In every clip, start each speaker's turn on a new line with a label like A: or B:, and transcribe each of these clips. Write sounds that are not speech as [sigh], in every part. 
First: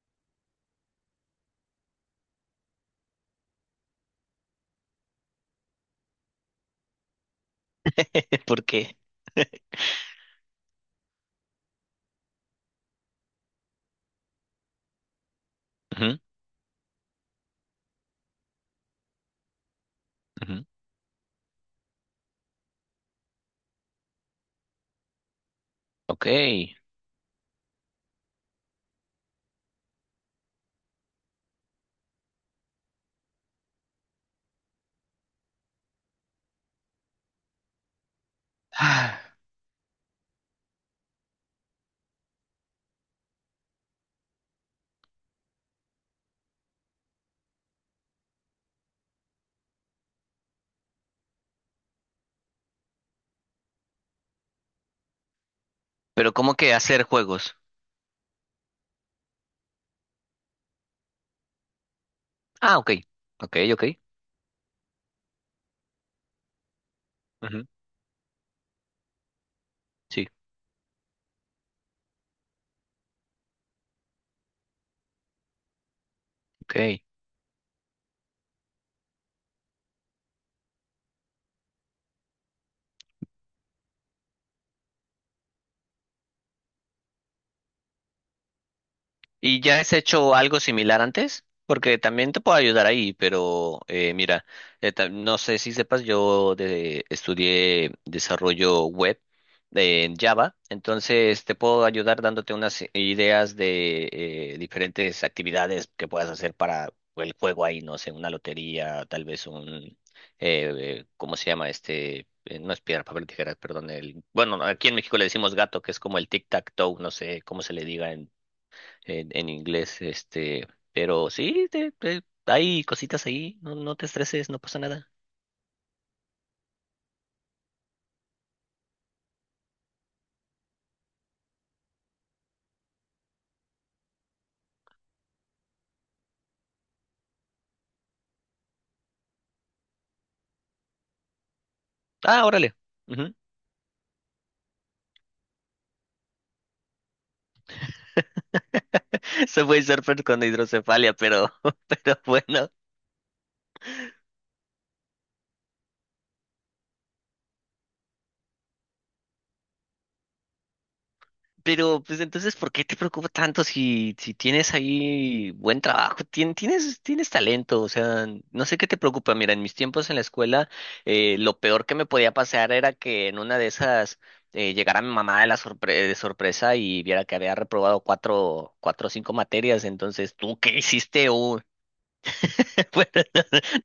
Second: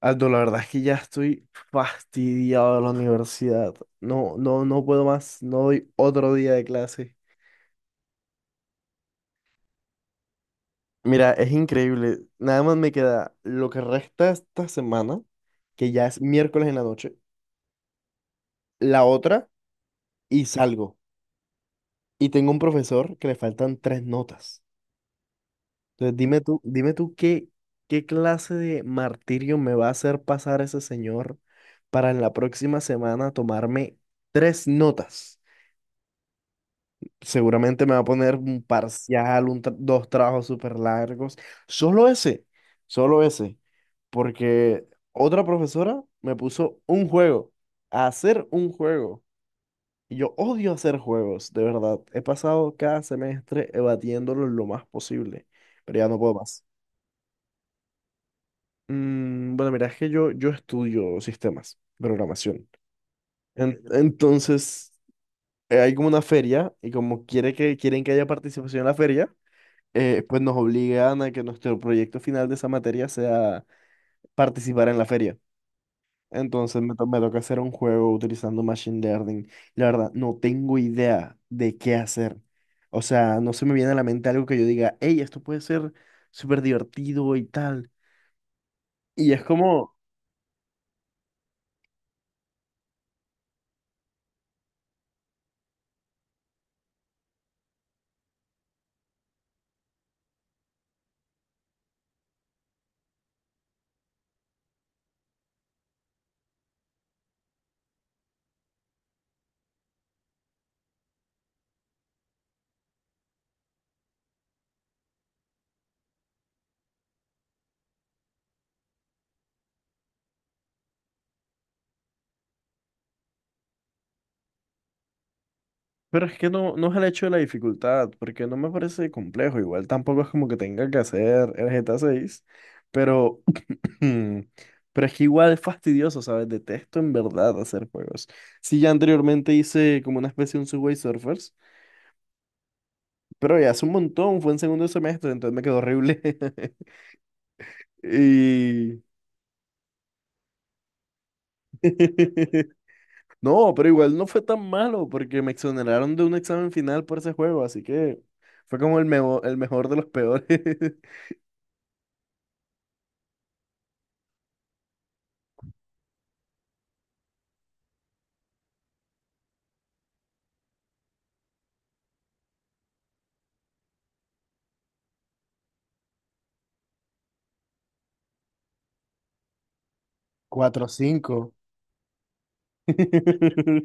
A: Aldo, la verdad es que ya estoy fastidiado de la universidad. No, no, no puedo más. No doy otro día de clase.
B: Porque.
A: Mira, es increíble. Nada más me queda lo que resta esta semana, que ya
B: Ujú,
A: es miércoles en la noche, la otra y
B: ujú.
A: salgo. Y tengo un profesor que le faltan 3 notas. Entonces,
B: Ok.
A: dime tú qué, qué clase de martirio me va a hacer pasar ese señor para en la próxima semana tomarme 3 notas. Seguramente me va a poner un
B: Ah,
A: parcial, dos trabajos súper largos. Solo ese, solo ese. Porque otra profesora me puso un juego, a hacer un juego. Y yo odio hacer juegos, de verdad. He pasado cada semestre evadiéndolo lo más posible, pero ya no
B: pero
A: puedo
B: ¿cómo
A: más.
B: que hacer juegos?
A: Mm, bueno, mira, es que yo estudio sistemas, programación.
B: Ah, ok. Ok, ok.
A: Entonces, hay como una feria y como
B: Ujú,
A: quieren que haya participación en la feria.
B: sí,
A: Pues nos obligan a que nuestro proyecto final de esa materia sea participar en la feria.
B: ok.
A: Me toca hacer un juego utilizando Machine Learning. La verdad, no tengo idea de qué hacer. O sea, no se me viene a la mente algo que yo diga, hey, esto puede ser súper divertido y tal. Y es
B: ¿Y ya
A: como,
B: has hecho algo similar antes? Porque también te puedo ayudar ahí, pero mira, no sé si sepas, yo estudié desarrollo web en Java, entonces te puedo ayudar dándote unas ideas de diferentes actividades que puedas hacer para el juego ahí, no sé, una lotería, tal vez un, ¿cómo se llama este? No es piedra, papel, tijeras, perdón. El, bueno, aquí en México le decimos gato, que es como el tic-tac-toe, no sé cómo se le diga en inglés, este, pero sí, hay cositas ahí, no, no te estreses, no pasa nada.
A: pero es que no, no es el hecho de la dificultad, porque no me parece complejo. Igual tampoco es como que tenga que hacer el GTA 6, pero Hmm, pero es que igual es fastidioso, ¿sabes? Detesto en verdad hacer juegos. Sí, ya anteriormente hice como una especie de un Subway Surfers,
B: Ah, órale. Ujú.
A: pero ya hace un montón, fue en segundo semestre, entonces me quedó horrible. [laughs] Y...
B: [laughs] Se fue surfer con hidrocefalia, pero, [laughs] pero bueno,
A: [laughs] No, pero igual no fue tan malo porque me exoneraron de un examen final por ese juego, así que fue como el mejor de los peores. [laughs]
B: pero, pues entonces, ¿por qué te preocupa tanto si, tienes ahí buen trabajo? Tienes talento, o sea, no sé qué te preocupa. Mira, en mis tiempos en la escuela, lo peor que me podía pasar era que en una de esas llegara mi mamá de la de sorpresa y viera que había reprobado cuatro, cuatro o cinco materias. Entonces, ¿tú qué
A: cuatro
B: hiciste?
A: cinco
B: [laughs] Bueno,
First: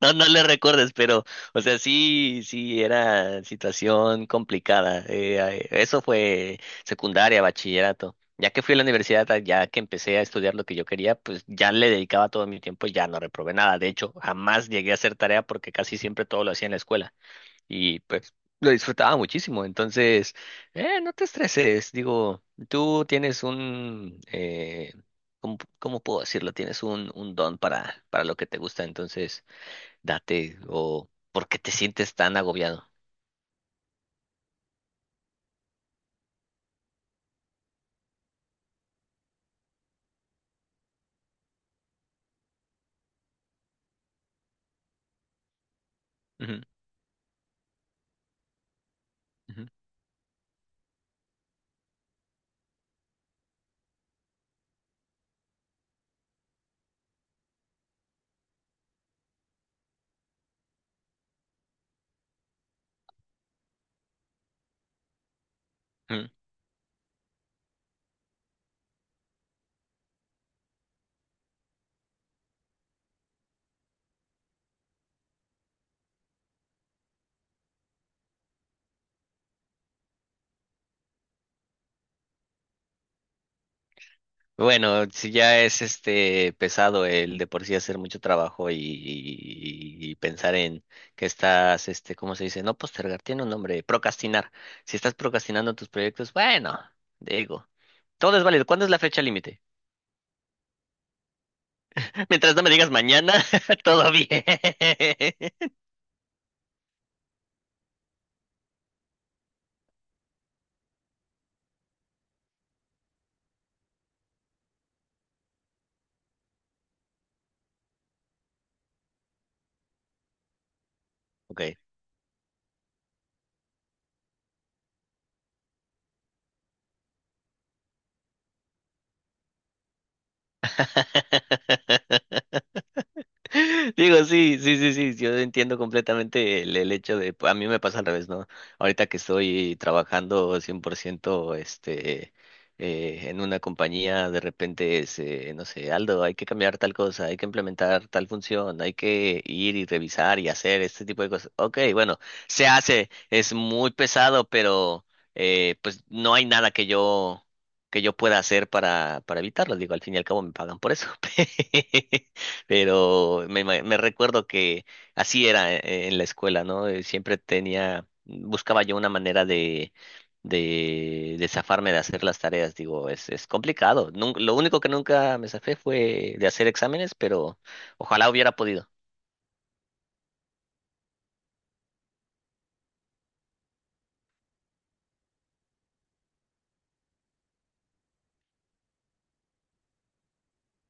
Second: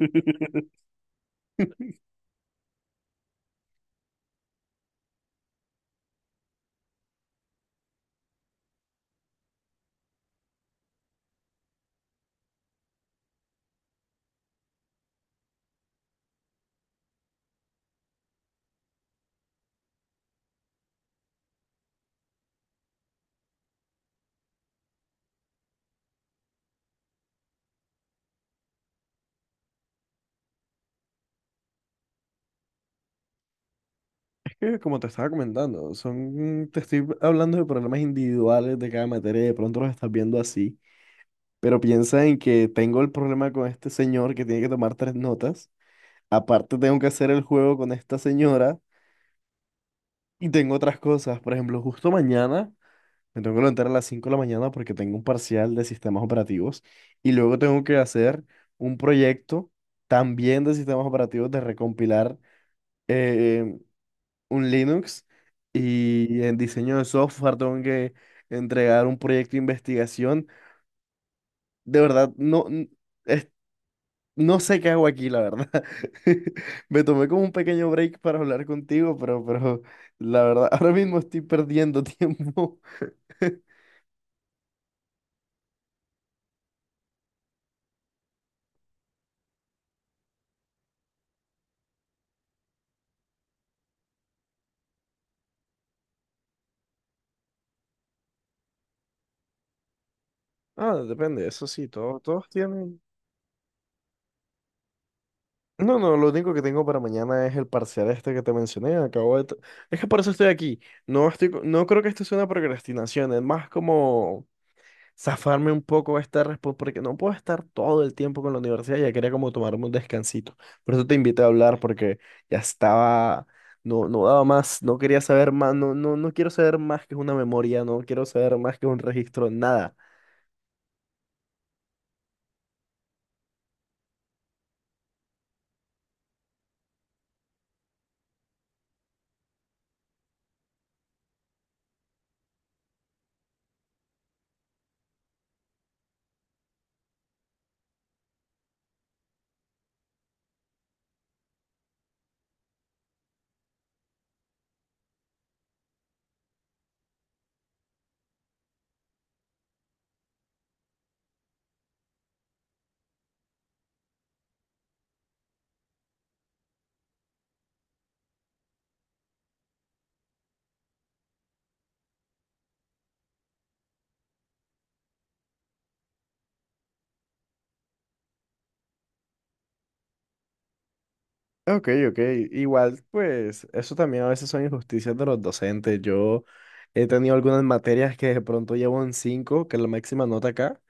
B: no, no le recuerdes, pero, o sea, sí, sí, era situación complicada. Ay, eso fue secundaria, bachillerato. Ya que fui a la universidad, ah, ya que empecé a estudiar lo que yo quería, pues ya le dedicaba todo mi tiempo y ya no reprobé nada. De hecho, jamás llegué a hacer tarea porque casi siempre todo lo hacía en la escuela y pues lo disfrutaba muchísimo. Entonces, no te estreses, digo, tú tienes un, ¿cómo puedo decirlo? Tienes un don para lo que te gusta, entonces date o ¿por qué te sientes tan agobiado?
A: Que como te estaba comentando, son, te estoy hablando de problemas individuales de cada materia y de pronto los estás viendo así, pero piensa en que tengo el problema con este señor que tiene que tomar 3 notas,
B: Ujú,
A: aparte tengo que hacer el juego con esta señora
B: ujú,
A: y tengo otras cosas, por ejemplo, justo mañana me tengo que levantar a las 5 de la mañana porque tengo un parcial de sistemas operativos y luego tengo que hacer un proyecto también de sistemas operativos de recompilar. eh, un Linux,
B: ujú.
A: y en diseño de software tengo que entregar un proyecto de investigación. De verdad, es- no sé qué hago aquí, la verdad. [laughs] Me tomé como un pequeño break para hablar contigo, pero la verdad, [laughs] ahora mismo estoy perdiendo tiempo. [laughs]
B: Bueno, si ya es este pesado el de por sí hacer mucho trabajo y pensar en que estás, este, ¿cómo se dice? No postergar, tiene un nombre, procrastinar. Si estás procrastinando tus proyectos, bueno, digo, todo es válido. ¿Cuándo es la fecha límite?
A: Ah, depende, eso sí, todos,
B: [laughs]
A: todos
B: Mientras no me digas
A: tienen.
B: mañana, [laughs] todo bien. [laughs]
A: No, no, lo único que tengo para mañana es el parcial este que te mencioné. Es que por eso estoy aquí. No creo que esto sea una procrastinación, es más como zafarme un poco esta respuesta, porque no puedo estar todo el tiempo con la universidad, ya quería como tomarme un descansito. Por eso te invité a
B: Ok.
A: hablar, porque ya estaba, no, no daba más, no quería saber más, no, no, no quiero saber más que una memoria, no quiero saber más que un registro, nada.
B: [laughs] Digo, sí, sí, sí, sí, yo entiendo completamente el hecho de, a mí me pasa al revés, ¿no? Ahorita que estoy trabajando 100% este, en una compañía, de repente es, no sé, Aldo, hay que cambiar tal cosa, hay que implementar tal función, hay que ir y revisar y hacer este tipo de cosas. Ok, bueno, se hace, es muy pesado, pero pues no hay nada que yo pueda hacer para evitarlo. Digo, al fin y al cabo me pagan por eso. [laughs] Pero me recuerdo que así era en la escuela, ¿no? Siempre tenía, buscaba yo una manera de zafarme de hacer las tareas. Digo, es complicado. Nun- lo único que nunca me zafé fue de hacer exámenes, pero ojalá hubiera podido.
A: Ok, ok, igual, pues eso también a veces son injusticias de los docentes. Yo he tenido algunas materias que de pronto llevo en 5 que es la máxima nota acá,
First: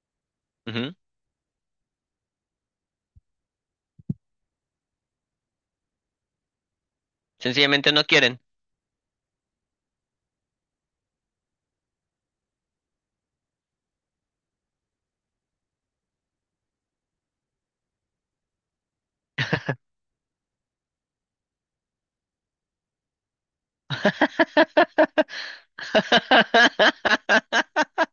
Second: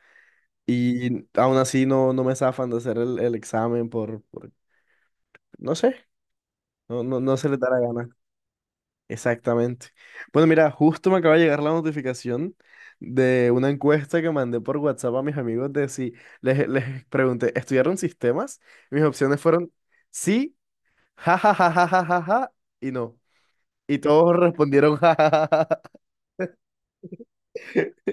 B: Ujú.
A: y aún así no, no me zafan de hacer el examen por, no sé, no, no, no se le da la
B: Sencillamente no
A: gana.
B: quieren.
A: Exactamente. Bueno, mira, justo me acaba de llegar la notificación de una encuesta que mandé por WhatsApp a mis amigos de si les pregunté, ¿estudiaron sistemas? Mis opciones fueron sí, ja, ja, ja, ja, ja, ja, ja, y no. Y todos respondieron [laughs] ja, ja, ja, ja, ja.
B: [laughs]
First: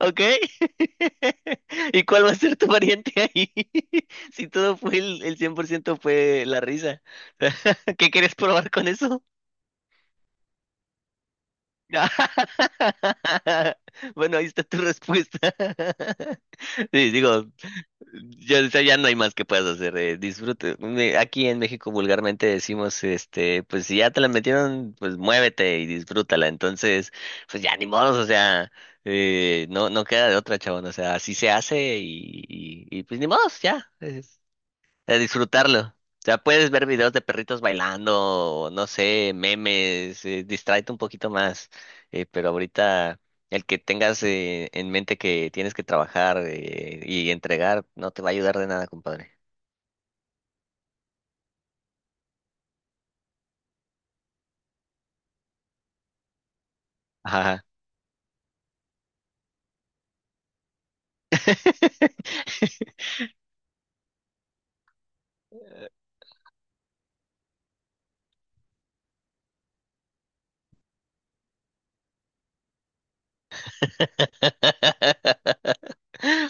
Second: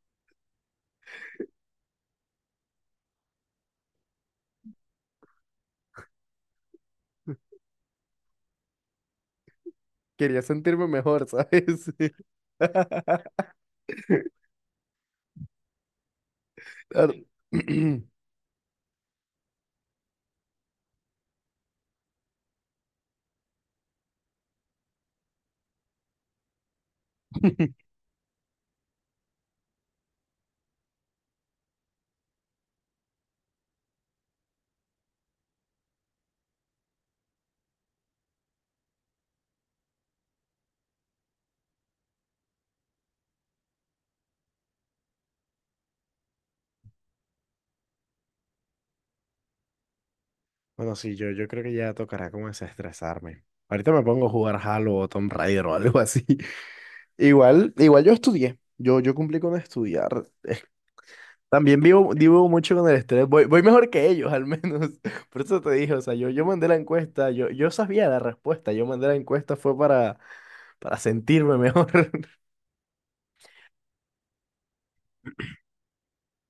B: ¿Ok? [laughs] ¿Y cuál va a ser tu variante ahí? [laughs] Si todo fue el 100% fue la risa. [laughs] ¿Qué quieres probar con eso?
A: [laughs] Quería sentirme mejor, ¿sabes? [laughs]
B: [laughs] Bueno, ahí
A: [laughs]
B: está tu respuesta. [laughs] Sí,
A: Ar-
B: digo,
A: [clears throat]
B: ya, o sea, ya no hay más que puedas hacer, disfrute. Me- Aquí en México vulgarmente decimos, este, pues si ya te la metieron, pues muévete y disfrútala. Entonces, pues ya ni modos, o sea, no, no queda de otra, chabón. O sea, así se hace y, pues ni modos, ya de disfrutarlo. O sea, puedes ver videos de perritos bailando, o no sé, memes, distráete un poquito más. Pero ahorita el que tengas en mente que tienes que trabajar y entregar no te va a ayudar de nada, compadre.
A: Bueno, sí, yo creo que ya tocará como desestresarme. Ahorita me pongo a jugar Halo o Tomb Raider o algo así. [laughs]
B: Ajá.
A: Igual, igual yo estudié. Yo cumplí con estudiar. También vivo, vivo mucho con el
B: [laughs]
A: estrés. Voy, voy mejor que ellos, al menos. [laughs] Por eso te dije, o sea, yo mandé la encuesta, yo sabía la respuesta. Yo mandé la encuesta fue para sentirme mejor. [laughs]
B: [laughs]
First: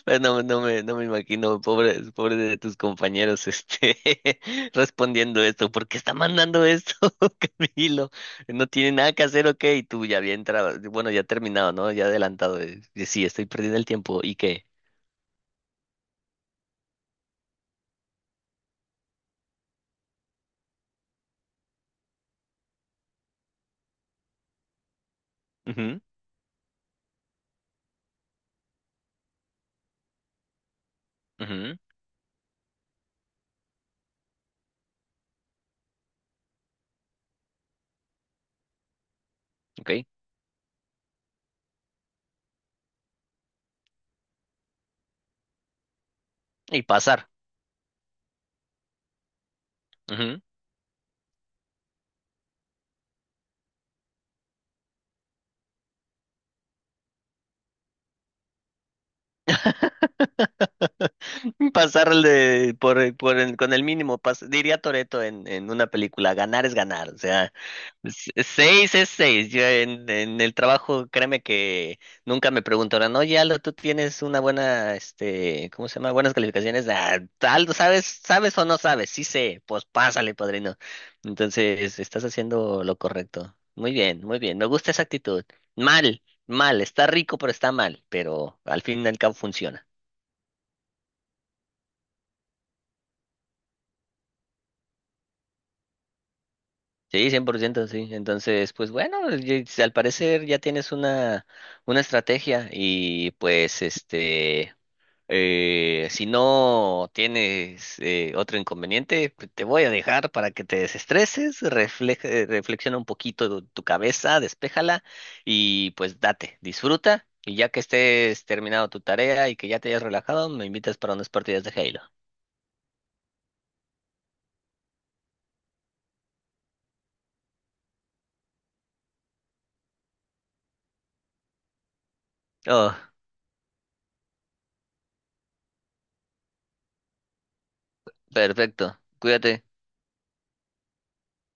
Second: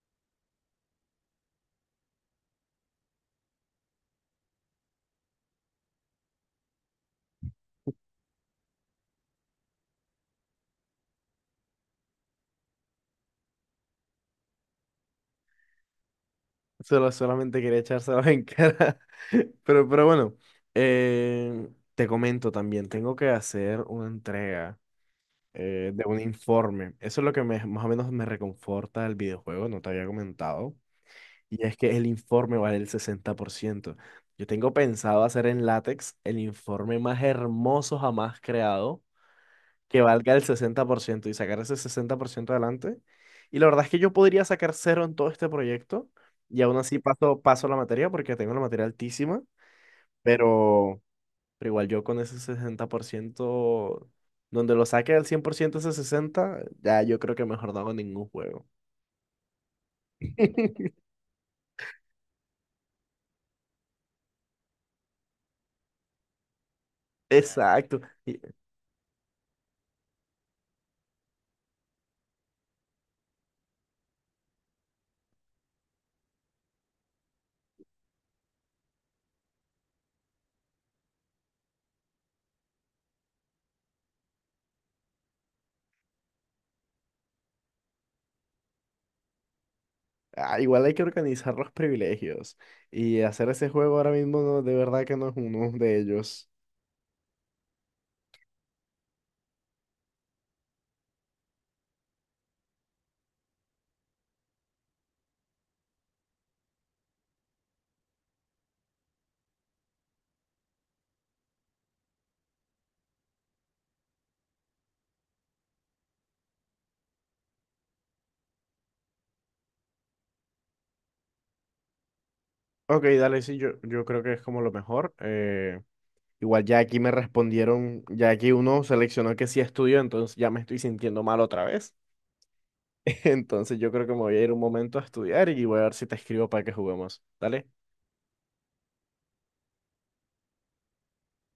B: Pues no, no me imagino, pobre, pobre de tus compañeros, este, [laughs] respondiendo esto, ¿por qué está mandando esto, [laughs] Camilo? No tiene nada que hacer, ok, y tú ya bien, bueno, ya terminado, ¿no? Ya adelantado, de sí, estoy perdiendo el tiempo, ¿y qué?
A: Solo, solamente quería echárselos en cara. [laughs] Pero bueno, eh, te comento también, tengo que hacer una entrega.
B: Ujú,
A: De un informe. Eso es lo que más o menos me reconforta del videojuego, no te había comentado. Y
B: ujú,
A: es que el informe vale el 60%. Yo tengo pensado hacer en látex el informe más hermoso jamás creado,
B: ok,
A: que valga el 60% y sacar ese 60% adelante. Y la verdad es que yo podría sacar cero en todo este proyecto y aún
B: y
A: así
B: pasar.
A: paso, paso la materia porque tengo la materia altísima,
B: Ujú.
A: pero... Pero igual yo con ese 60% donde lo saque al 100% ese sesenta ya yo creo que mejor no hago ningún juego. [laughs]
B: [laughs] [laughs] Pasarle con el mínimo, diría Toretto en una película, ganar es ganar, o sea,
A: Exacto. Y-
B: seis es seis. Yo en el trabajo, créeme que nunca me preguntaron, oye Aldo, tú tienes una buena, este, ¿cómo se llama? Buenas calificaciones, ah, Aldo, ¿sabes o no sabes? Sí sé, pues pásale, padrino. Entonces, estás haciendo lo correcto. Muy bien, me gusta esa actitud. Mal, mal, está rico, pero está mal, pero al fin y al cabo funciona.
A: ah, igual hay que organizar los privilegios. Y hacer ese juego ahora mismo de verdad que no es uno de ellos.
B: Sí, 100%, sí. Entonces, pues bueno, si al parecer ya tienes una estrategia y pues este, si no tienes otro inconveniente, pues, te voy a dejar para que te desestreses, reflexiona un poquito tu cabeza, despéjala y pues date, disfruta y ya que estés terminado tu tarea y que ya te hayas relajado, me invitas para unas partidas de Halo.
A: Ok, dale, sí, yo creo que es como lo mejor. Igual ya aquí me respondieron, ya aquí uno seleccionó que sí estudio, entonces ya me estoy sintiendo mal otra vez.
B: Oh,
A: [laughs] Entonces yo creo que me voy a ir un momento a estudiar y voy a ver si te escribo para que juguemos. Dale.
B: perfecto. Cuídate.